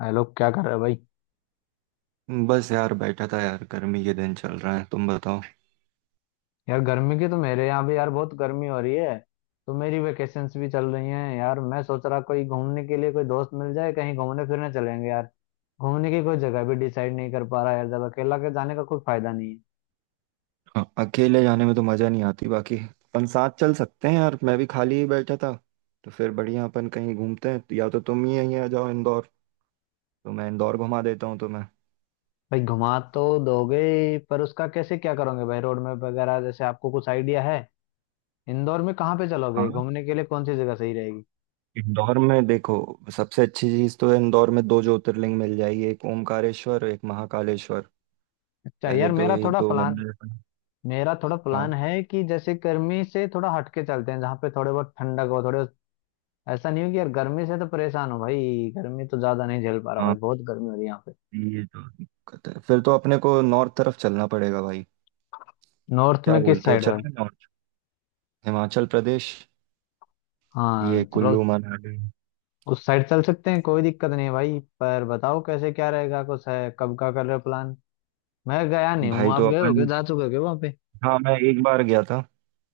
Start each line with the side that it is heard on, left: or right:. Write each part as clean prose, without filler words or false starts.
left: अरे लोग क्या कर रहे हैं भाई।
right: बस यार बैठा था यार, गर्मी के दिन चल रहा है। तुम बताओ।
left: यार गर्मी की तो मेरे यहाँ भी यार बहुत गर्मी हो रही है। तो मेरी वेकेशंस भी चल रही हैं यार, मैं सोच रहा कोई घूमने के लिए कोई दोस्त मिल जाए कहीं घूमने फिरने चलेंगे यार। घूमने की कोई जगह भी डिसाइड नहीं कर पा रहा यार, जब अकेला के जाने का कोई फायदा नहीं है।
right: हाँ, अकेले जाने में तो मजा नहीं आती, बाकी अपन साथ चल सकते हैं यार, मैं भी खाली ही बैठा था। तो फिर बढ़िया, अपन कहीं घूमते हैं, या तो तुम ही यहीं आ जाओ इंदौर, तो मैं इंदौर घुमा देता हूँ तुम्हें।
left: भाई घुमा तो दोगे ही, पर उसका कैसे क्या करोगे भाई? रोड मैप वगैरह जैसे आपको कुछ आइडिया है? इंदौर में कहाँ पे चलोगे
right: हाँ।
left: घूमने के लिए, कौन सी जगह सही रहेगी?
right: इंदौर में देखो, सबसे अच्छी चीज़ तो है, इंदौर में दो ज्योतिर्लिंग मिल जाएगी, एक ओमकारेश्वर और एक महाकालेश्वर।
left: अच्छा
right: पहले
left: यार,
right: तो
left: मेरा
right: ये
left: थोड़ा
right: दो
left: प्लान
right: मंदिर हैं।
left: मेरा थोड़ा प्लान
right: हाँ।
left: है कि जैसे गर्मी से थोड़ा हटके चलते हैं, जहाँ पे थोड़े बहुत ठंडक हो। थोड़े ऐसा नहीं हो कि यार गर्मी से तो परेशान हो भाई। गर्मी तो ज्यादा नहीं झेल पा रहा
right: हाँ,
left: भाई, बहुत गर्मी हो रही है यहाँ पे।
right: ये तो दिक्कत है। फिर तो अपने को नॉर्थ तरफ चलना पड़ेगा भाई।
left: नॉर्थ
right: क्या
left: में किस
right: बोलते हो,
left: साइड हो भाई?
right: चलना नॉर्थ? हिमाचल प्रदेश, ये
left: हाँ चलो,
right: कुल्लू मनाली।
left: उस साइड चल सकते हैं, कोई दिक्कत नहीं है भाई। पर बताओ कैसे क्या रहेगा, कुछ है कब का कर रहे हो प्लान? मैं गया नहीं हूँ,
right: भाई
left: आप
right: तो
left: गए हो क्या,
right: अपन,
left: जा चुके हो क्या वहाँ पे?
right: हाँ मैं एक बार गया था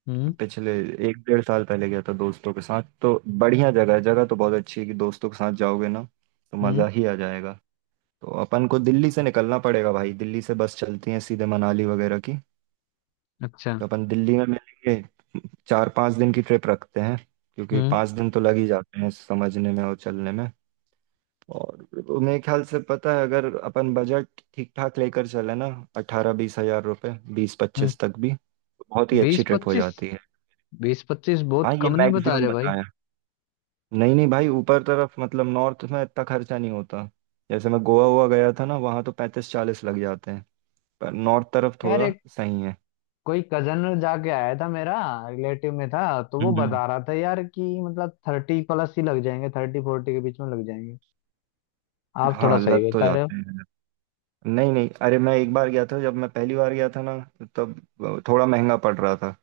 left: हम्म।
right: पिछले एक डेढ़ साल पहले, गया था दोस्तों के साथ। तो बढ़िया जगह है, जगह तो बहुत अच्छी है, कि दोस्तों के साथ जाओगे ना तो
left: हम्म।
right: मज़ा ही आ जाएगा। तो अपन को दिल्ली से निकलना पड़ेगा भाई, दिल्ली से बस चलती है सीधे मनाली वगैरह की।
left: अच्छा।
right: तो अपन दिल्ली में मिलेंगे, 4-5 दिन की ट्रिप रखते हैं, क्योंकि
left: हम्म।
right: 5 दिन तो लग ही जाते हैं समझने में और चलने में। और मेरे ख्याल से, पता है, अगर अपन बजट ठीक ठाक लेकर चले ना, 18-20 हज़ार रुपये, बीस
left: हम्म।
right: पच्चीस तक भी, तो बहुत ही अच्छी
left: बीस
right: ट्रिप हो
left: पच्चीस
right: जाती है।
left: 20-25 बहुत
right: हाँ ये
left: कम नहीं बता
right: मैक्सिमम
left: रहे भाई?
right: बताया। नहीं नहीं भाई, ऊपर तरफ मतलब नॉर्थ में इतना खर्चा नहीं होता। जैसे मैं गोवा हुआ गया था ना, वहाँ तो 35-40 लग जाते हैं, पर नॉर्थ तरफ
left: यार
right: थोड़ा
left: एक
right: सही है।
left: कोई कजन जाके आया था मेरा, रिलेटिव में था, तो वो
right: हम्म,
left: बता रहा था यार कि मतलब 30+ ही लग जाएंगे, 30-40 के बीच में लग जाएंगे। आप थोड़ा
right: हाँ
left: सही
right: लग तो
left: बता रहे हो।
right: जाते हैं। नहीं नहीं, अरे मैं एक बार गया था, जब मैं पहली बार गया था ना, तब थोड़ा महंगा पड़ रहा था।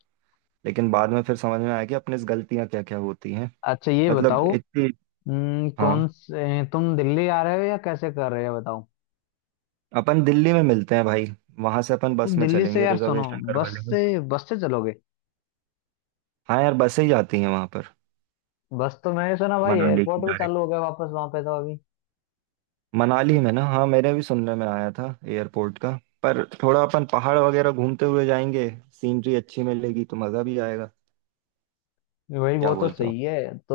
right: लेकिन बाद में फिर समझ में आया कि अपने से गलतियाँ क्या क्या होती हैं,
left: अच्छा ये
right: मतलब
left: बताओ।
right: इतनी। हाँ।
left: कौन से तुम दिल्ली आ रहे हो या कैसे कर रहे हो बताओ?
right: अपन दिल्ली में मिलते हैं भाई, वहां से अपन
left: तो
right: बस में
left: दिल्ली से
right: चलेंगे,
left: यार सुनो,
right: रिजर्वेशन
left: बस
right: करवा लेंगे।
left: से बस से चलोगे?
right: हाँ यार, बसें ही जाती हैं वहां पर,
left: बस तो मैंने सुना भाई
right: मनाली की
left: एयरपोर्ट भी
right: डायरेक्ट।
left: चालू हो गया वापस वहां पे तो अभी।
right: मनाली में ना, हाँ, मेरे भी सुनने में आया था एयरपोर्ट का। पर थोड़ा अपन पहाड़ वगैरह घूमते हुए जाएंगे, सीनरी अच्छी मिलेगी तो मजा भी आएगा,
left: भाई
right: क्या
left: वो तो
right: बोलते हो?
left: सही है। तो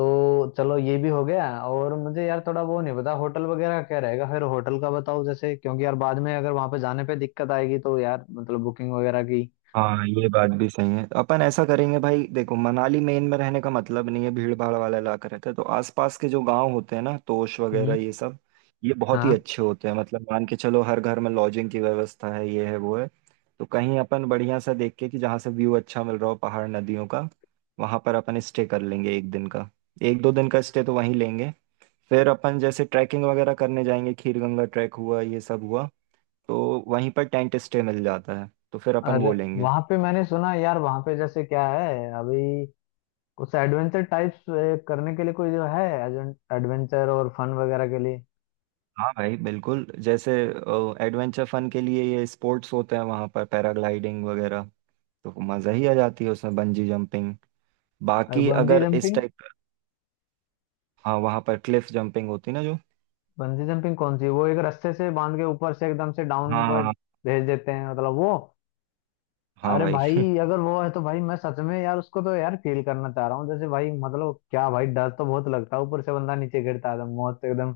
left: चलो ये भी हो गया, और मुझे यार थोड़ा वो नहीं पता होटल वगैरह का क्या रहेगा, फिर होटल का बताओ जैसे, क्योंकि यार बाद में अगर वहां पे जाने पे दिक्कत आएगी तो यार मतलब बुकिंग वगैरह की।
right: हाँ, ये बात भी सही है। अपन ऐसा करेंगे भाई, देखो मनाली मेन में रहने का मतलब नहीं है, भीड़ भाड़ वाला इलाका रहता है। तो आसपास के जो गांव होते हैं ना, तोश वगैरह
left: हम्म।
right: ये सब, ये बहुत ही
left: हाँ।
right: अच्छे होते हैं। मतलब मान के चलो, हर घर में लॉजिंग की व्यवस्था है, ये है वो है। तो कहीं अपन बढ़िया सा देख के, कि जहाँ से व्यू अच्छा मिल रहा हो पहाड़ नदियों का, वहां पर अपन स्टे कर लेंगे एक दिन का। 1-2 दिन का स्टे तो वहीं लेंगे। फिर अपन जैसे ट्रैकिंग वगैरह करने जाएंगे, खीर गंगा ट्रैक हुआ, ये सब हुआ। तो वहीं पर टेंट स्टे मिल जाता है, तो फिर अपन
left: और
right: वो लेंगे।
left: वहां पे मैंने सुना यार वहां पे जैसे क्या है अभी, कुछ एडवेंचर टाइप्स करने के लिए कोई जो है, एडवेंचर और फन वगैरह के लिए।
right: हाँ भाई बिल्कुल। जैसे एडवेंचर फन के लिए ये स्पोर्ट्स होते हैं वहाँ पर, पैराग्लाइडिंग वगैरह, तो मज़ा ही आ जाती है उसमें, बंजी जंपिंग।
left: और
right: बाकी
left: बंजी
right: अगर इस
left: जंपिंग?
right: टाइप का, हाँ, वहाँ पर क्लिफ जंपिंग होती ना जो।
left: बंजी जंपिंग कौन सी, वो एक रस्से से बांध के ऊपर से एकदम से डाउन
right: हाँ
left: वो
right: हाँ।
left: भेज देते हैं मतलब वो?
right: हाँ
left: अरे
right: भाई
left: भाई अगर वो है तो भाई मैं सच में यार उसको तो यार फील करना चाह रहा हूँ, जैसे भाई मतलब क्या भाई, डर तो बहुत लगता है, ऊपर से बंदा नीचे गिरता है तो मौत एकदम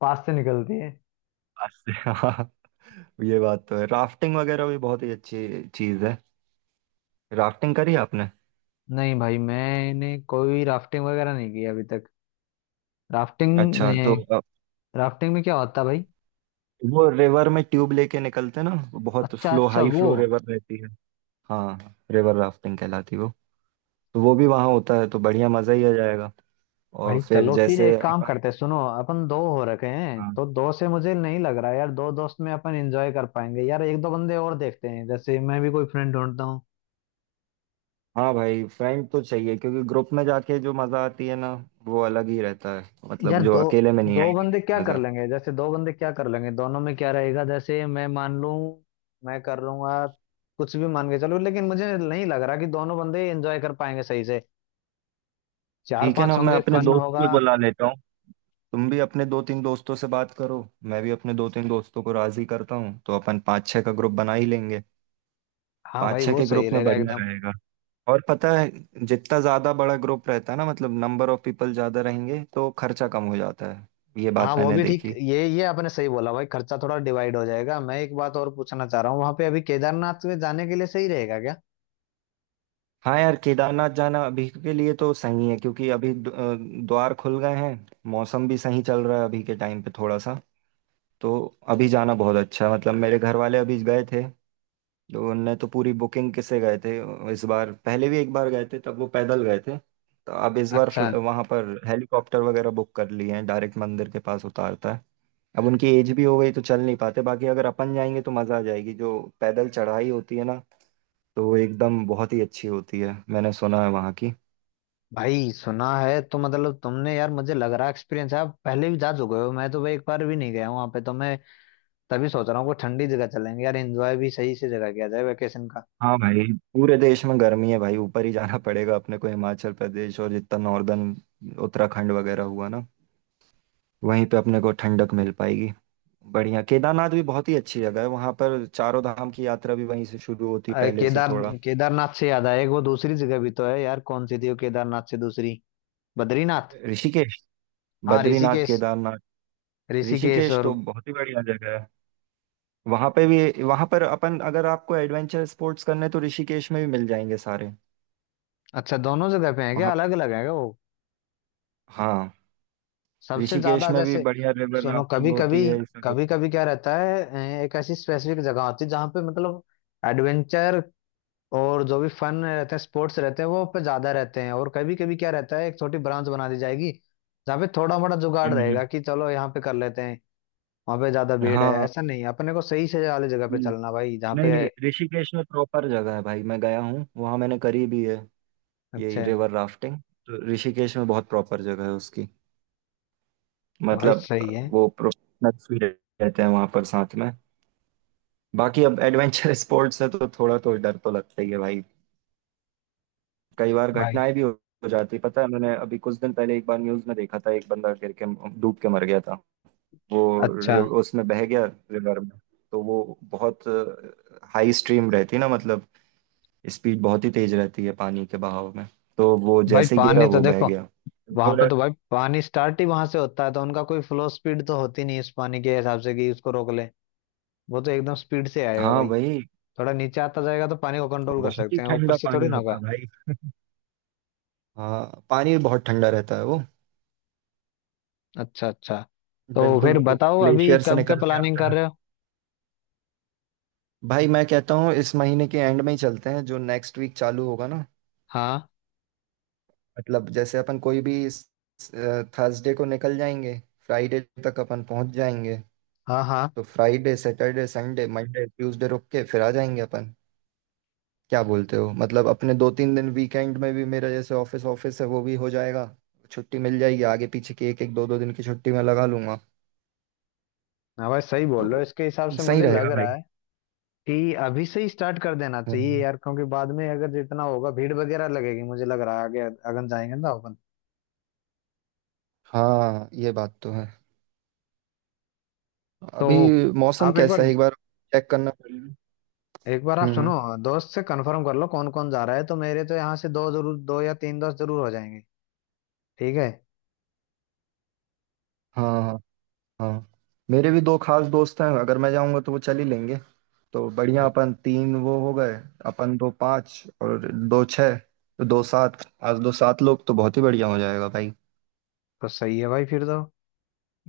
left: पास से निकलती है।
right: अच्छा, हाँ, ये बात तो है। राफ्टिंग वगैरह भी बहुत ही अच्छी चीज़ है। राफ्टिंग करी आपने?
left: नहीं भाई, मैंने कोई राफ्टिंग वगैरह नहीं की अभी तक। राफ्टिंग
right: अच्छा, तो
left: में, राफ्टिंग में क्या होता है भाई?
right: वो रिवर में ट्यूब लेके निकलते ना, वो बहुत
left: अच्छा
right: फ्लो,
left: अच्छा
right: हाई
left: वो।
right: फ्लो रिवर रहती है। हाँ, रिवर राफ्टिंग कहलाती है वो। तो वो भी वहाँ होता है तो बढ़िया मज़ा ही आ जाएगा। और
left: भाई
right: फिर
left: चलो फिर
right: जैसे
left: एक काम
right: अपन,
left: करते हैं, सुनो अपन दो हो रखे हैं
right: हाँ
left: तो दो से मुझे नहीं लग रहा यार, दो दोस्त में अपन एंजॉय कर पाएंगे यार, एक दो बंदे और देखते हैं, जैसे मैं भी कोई फ्रेंड ढूंढता हूँ।
right: हाँ भाई, फ्रेंड तो चाहिए, क्योंकि ग्रुप में जाके जो मजा आती है ना, वो अलग ही रहता है।
left: यार
right: मतलब जो
left: दो
right: अकेले में नहीं
left: दो
right: आएगी
left: बंदे
right: वैसी
left: क्या कर
right: मजा।
left: लेंगे, जैसे दो बंदे क्या कर लेंगे, दोनों में क्या रहेगा? जैसे मैं मान लूं मैं कर लूंगा कुछ भी मान के चलो, लेकिन मुझे नहीं लग रहा कि दोनों बंदे एंजॉय कर पाएंगे सही से। चार
right: ठीक है ना,
left: पांच
right: मैं
left: होंगे
right: अपने
left: फन
right: दोस्त
left: होगा।
right: को बुला लेता हूँ, तुम भी अपने दो तीन दोस्तों से बात करो, मैं भी अपने दो तीन दोस्तों को राजी करता हूँ, तो अपन पाँच छः का ग्रुप बना ही लेंगे।
left: हाँ
right: पाँच
left: भाई
right: छः
left: वो
right: के
left: सही
right: ग्रुप में
left: रहेगा
right: बढ़िया
left: एकदम।
right: रहेगा। और पता है, जितना ज्यादा बड़ा ग्रुप रहता है ना, मतलब नंबर ऑफ पीपल ज्यादा रहेंगे तो खर्चा कम हो जाता है। ये
left: हाँ
right: बात
left: वो
right: मैंने
left: भी ठीक,
right: देखी।
left: ये आपने सही बोला भाई, खर्चा थोड़ा डिवाइड हो जाएगा। मैं एक बात और पूछना चाह रहा हूँ, वहां पे अभी केदारनाथ में जाने के लिए सही रहेगा क्या?
right: हाँ यार, केदारनाथ जाना अभी के लिए तो सही है, क्योंकि अभी द्वार खुल गए हैं। मौसम भी सही चल रहा है अभी के टाइम पे थोड़ा सा, तो अभी जाना बहुत अच्छा है। मतलब मेरे घर वाले अभी गए थे, तो उनने तो पूरी बुकिंग किसे गए थे। इस बार पहले भी एक बार गए थे, तब वो पैदल गए थे, तो अब इस बार
left: अच्छा।
right: वहाँ पर हेलीकॉप्टर वगैरह बुक कर लिए हैं, डायरेक्ट मंदिर के पास उतारता है। अब उनकी एज भी हो गई तो चल नहीं पाते। बाकी अगर अपन जाएंगे तो मज़ा आ जाएगी, जो पैदल चढ़ाई होती है ना, तो वो एकदम बहुत ही अच्छी होती है, मैंने सुना है वहाँ की।
left: भाई सुना है तो मतलब तुमने, यार मुझे लग रहा है एक्सपीरियंस है, आप पहले भी जा चुके हो। मैं तो भाई एक बार भी नहीं गया हूँ वहाँ पे, तो मैं तभी सोच रहा हूँ कोई ठंडी जगह चलेंगे यार, एंजॉय भी सही से जगह किया जाए वेकेशन का।
right: हाँ भाई, पूरे देश में गर्मी है भाई, ऊपर ही जाना पड़ेगा अपने को, हिमाचल प्रदेश, और जितना नॉर्दर्न, उत्तराखंड वगैरह हुआ ना, वहीं पे अपने को ठंडक मिल पाएगी। बढ़िया, केदारनाथ भी बहुत ही अच्छी जगह है, वहां पर चारों धाम की यात्रा भी वहीं से शुरू होती है
left: अरे
right: पहले से
left: केदार,
right: थोड़ा।
left: केदारनाथ से याद आया, एक वो दूसरी जगह भी तो है यार, कौन सी थी वो केदारनाथ से दूसरी? बद्रीनाथ।
right: ऋषिकेश,
left: हाँ
right: बद्रीनाथ,
left: ऋषिकेश।
right: केदारनाथ।
left: ऋषिकेश
right: ऋषिकेश
left: और?
right: तो बहुत ही बढ़िया जगह है, वहां पे भी, वहां पर अपन, अगर आपको एडवेंचर स्पोर्ट्स करने तो ऋषिकेश में भी मिल जाएंगे सारे।
left: अच्छा दोनों जगह पे है क्या,
right: वहां,
left: अलग अलग है क्या वो?
right: हाँ,
left: सबसे
right: ऋषिकेश
left: ज्यादा
right: में भी
left: जैसे।
right: बढ़िया रिवर
left: सुनो
right: राफ्टिंग
left: कभी कभी
right: होती है, ये सब
left: कभी
right: होता
left: कभी क्या रहता है, एक ऐसी स्पेसिफिक जगह होती है जहाँ पे मतलब एडवेंचर और जो भी फन रहते हैं, स्पोर्ट्स रहते हैं, वो पे ज्यादा रहते हैं। और कभी कभी क्या रहता है, एक छोटी ब्रांच बना दी जाएगी जहाँ पे थोड़ा मोड़ा
right: है।
left: जुगाड़ रहेगा कि चलो यहाँ पे कर लेते हैं। वहाँ पे ज्यादा भीड़ है
right: हाँ।
left: ऐसा नहीं, अपने को सही से वाली जगह पे
right: हम्म,
left: चलना भाई जहाँ
right: नहीं
left: पे।
right: नहीं, ऋषिकेश में प्रॉपर जगह है भाई, मैं गया हूँ वहाँ, मैंने करी भी है
left: अच्छा
right: यही
left: है
right: रिवर राफ्टिंग। तो ऋषिकेश में बहुत प्रॉपर जगह है उसकी।
left: तो भाई
right: मतलब
left: सही है
right: वो प्रोफेशनल्स भी रहते हैं वहाँ पर साथ में। बाकी अब एडवेंचर स्पोर्ट्स है तो थोड़ा तो डर तो लगता ही है भाई। कई बार
left: भाई।
right: घटनाएं भी हो जाती है। पता है, मैंने अभी कुछ दिन पहले एक बार न्यूज में देखा था, एक बंदा गिर के डूब के मर गया था। वो
left: अच्छा
right: उसमें बह गया, रिवर में। तो वो बहुत हाई स्ट्रीम रहती ना, मतलब स्पीड बहुत ही तेज रहती है पानी के बहाव में। तो वो
left: भाई,
right: जैसे गिरा
left: पानी तो
right: वो बह
left: देखो,
right: गया।
left: वहां पे
right: थोड़ा,
left: तो भाई पानी स्टार्ट ही वहां से होता है, तो उनका कोई फ्लो स्पीड तो होती नहीं इस पानी के हिसाब से कि उसको रोक ले। वो तो एकदम स्पीड से आएगा
right: हाँ
left: भाई।
right: भाई,
left: थोड़ा नीचे आता जाएगा तो पानी को कंट्रोल कर
right: बहुत ही
left: सकते हैं, ऊपर
right: ठंडा
left: से
right: पानी
left: थोड़ी ना
right: होता
left: होगा।
right: है भाई। हाँ, पानी बहुत ठंडा रहता है वो,
left: अच्छा अच्छा। तो फिर
right: बिल्कुल
left: बताओ अभी
right: ग्लेशियर से
left: कब क्या
right: निकल के
left: प्लानिंग
right: आता
left: कर
right: है।
left: रहे हो?
right: भाई मैं कहता हूँ इस महीने के एंड में ही चलते हैं, जो नेक्स्ट वीक चालू होगा ना।
left: हाँ।
right: मतलब जैसे अपन कोई भी थर्सडे को निकल जाएंगे, फ्राइडे तक अपन पहुंच जाएंगे।
left: हाँ। हाँ।
right: तो Friday Saturday Sunday Monday Tuesday रुक के फिर आ जाएंगे अपन। क्या बोलते हो, मतलब अपने 2-3 दिन वीकेंड में भी, मेरा जैसे ऑफिस ऑफिस है वो भी हो जाएगा, छुट्टी मिल जाएगी, आगे पीछे की एक एक दो दो दिन की छुट्टी मैं लगा लूंगा।
left: हाँ भाई सही बोल रहे हो,
right: तो
left: इसके हिसाब से
right: सही
left: मुझे लग
right: रहेगा भाई।
left: रहा है कि अभी से ही स्टार्ट कर देना चाहिए
right: हम्म,
left: यार, क्योंकि बाद में अगर जितना होगा भीड़ वगैरह लगेगी मुझे लग रहा है, आगे अगन जाएंगे ना अपन
right: हाँ, ये बात तो है।
left: तो।
right: अभी मौसम
left: आप
right: कैसा है एक बार चेक करना पड़ेगा।
left: एक बार आप सुनो,
right: हम्म।
left: दोस्त से कंफर्म कर लो कौन कौन जा रहा है, तो मेरे तो यहाँ से दो जरूर, दो या तीन दोस्त जरूर हो जाएंगे। ठीक है?
right: हाँ, हाँ। हाँ, मेरे भी दो खास दोस्त हैं, अगर मैं जाऊंगा तो वो चल ही लेंगे। तो बढ़िया,
left: तो,
right: अपन तीन वो हो गए। अपन दो पाँच, और दो छः, तो दो सात। आज दो सात लोग तो बहुत ही बढ़िया हो जाएगा भाई।
left: तो सही है भाई फिर तो,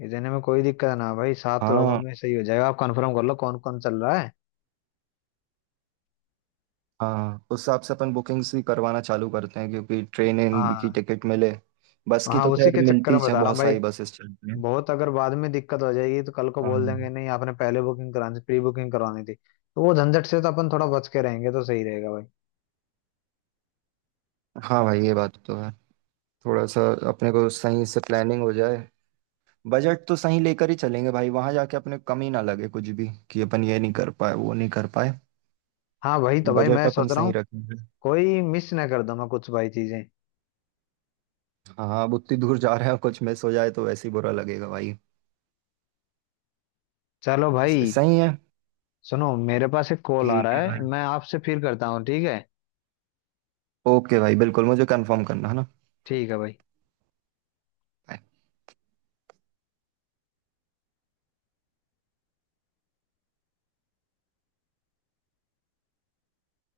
left: इतने में कोई दिक्कत ना भाई, सात लोगों
right: हाँ।
left: में सही हो जाएगा। आप कंफर्म कर लो कौन कौन चल रहा है।
right: हाँ, उस हिसाब से अपन बुकिंग्स भी करवाना चालू करते हैं, क्योंकि ट्रेन इन की
left: हाँ।
right: टिकट मिले। बस की
left: हाँ
right: तो
left: उसी
right: खैर
left: के चक्कर
right: मिलती ही
left: में
right: है,
left: बता रहा हूँ
right: बहुत
left: भाई,
right: सारी बसेस चलती हैं।
left: बहुत अगर बाद में दिक्कत हो जाएगी तो कल को बोल देंगे
right: हाँ।
left: नहीं आपने पहले बुकिंग करानी, प्री बुकिंग करवानी थी, तो वो झंझट से तो अपन थोड़ा बच के रहेंगे तो सही रहेगा भाई।
right: हाँ भाई, ये बात तो है, थोड़ा सा अपने को सही से प्लानिंग हो जाए। बजट तो सही लेकर ही चलेंगे भाई, वहां जाके अपने को कमी ना लगे कुछ भी, कि अपन ये नहीं कर पाए वो नहीं कर पाए।
left: हाँ भाई तो भाई
right: बजट
left: मैं
right: अपन
left: सोच रहा
right: सही
left: हूँ
right: रखेंगे।
left: कोई मिस ना कर दूं मैं कुछ भाई चीजें।
right: हाँ, अब उतनी दूर जा रहे हैं, कुछ मिस हो जाए तो वैसे ही बुरा लगेगा भाई।
left: चलो भाई,
right: सही है।
left: सुनो मेरे पास एक कॉल आ
right: ठीक
left: रहा
right: है
left: है,
right: भाई।
left: मैं आपसे फिर करता हूँ, ठीक है?
right: ओके भाई बिल्कुल, मुझे कंफर्म करना है ना।
left: ठीक है भाई।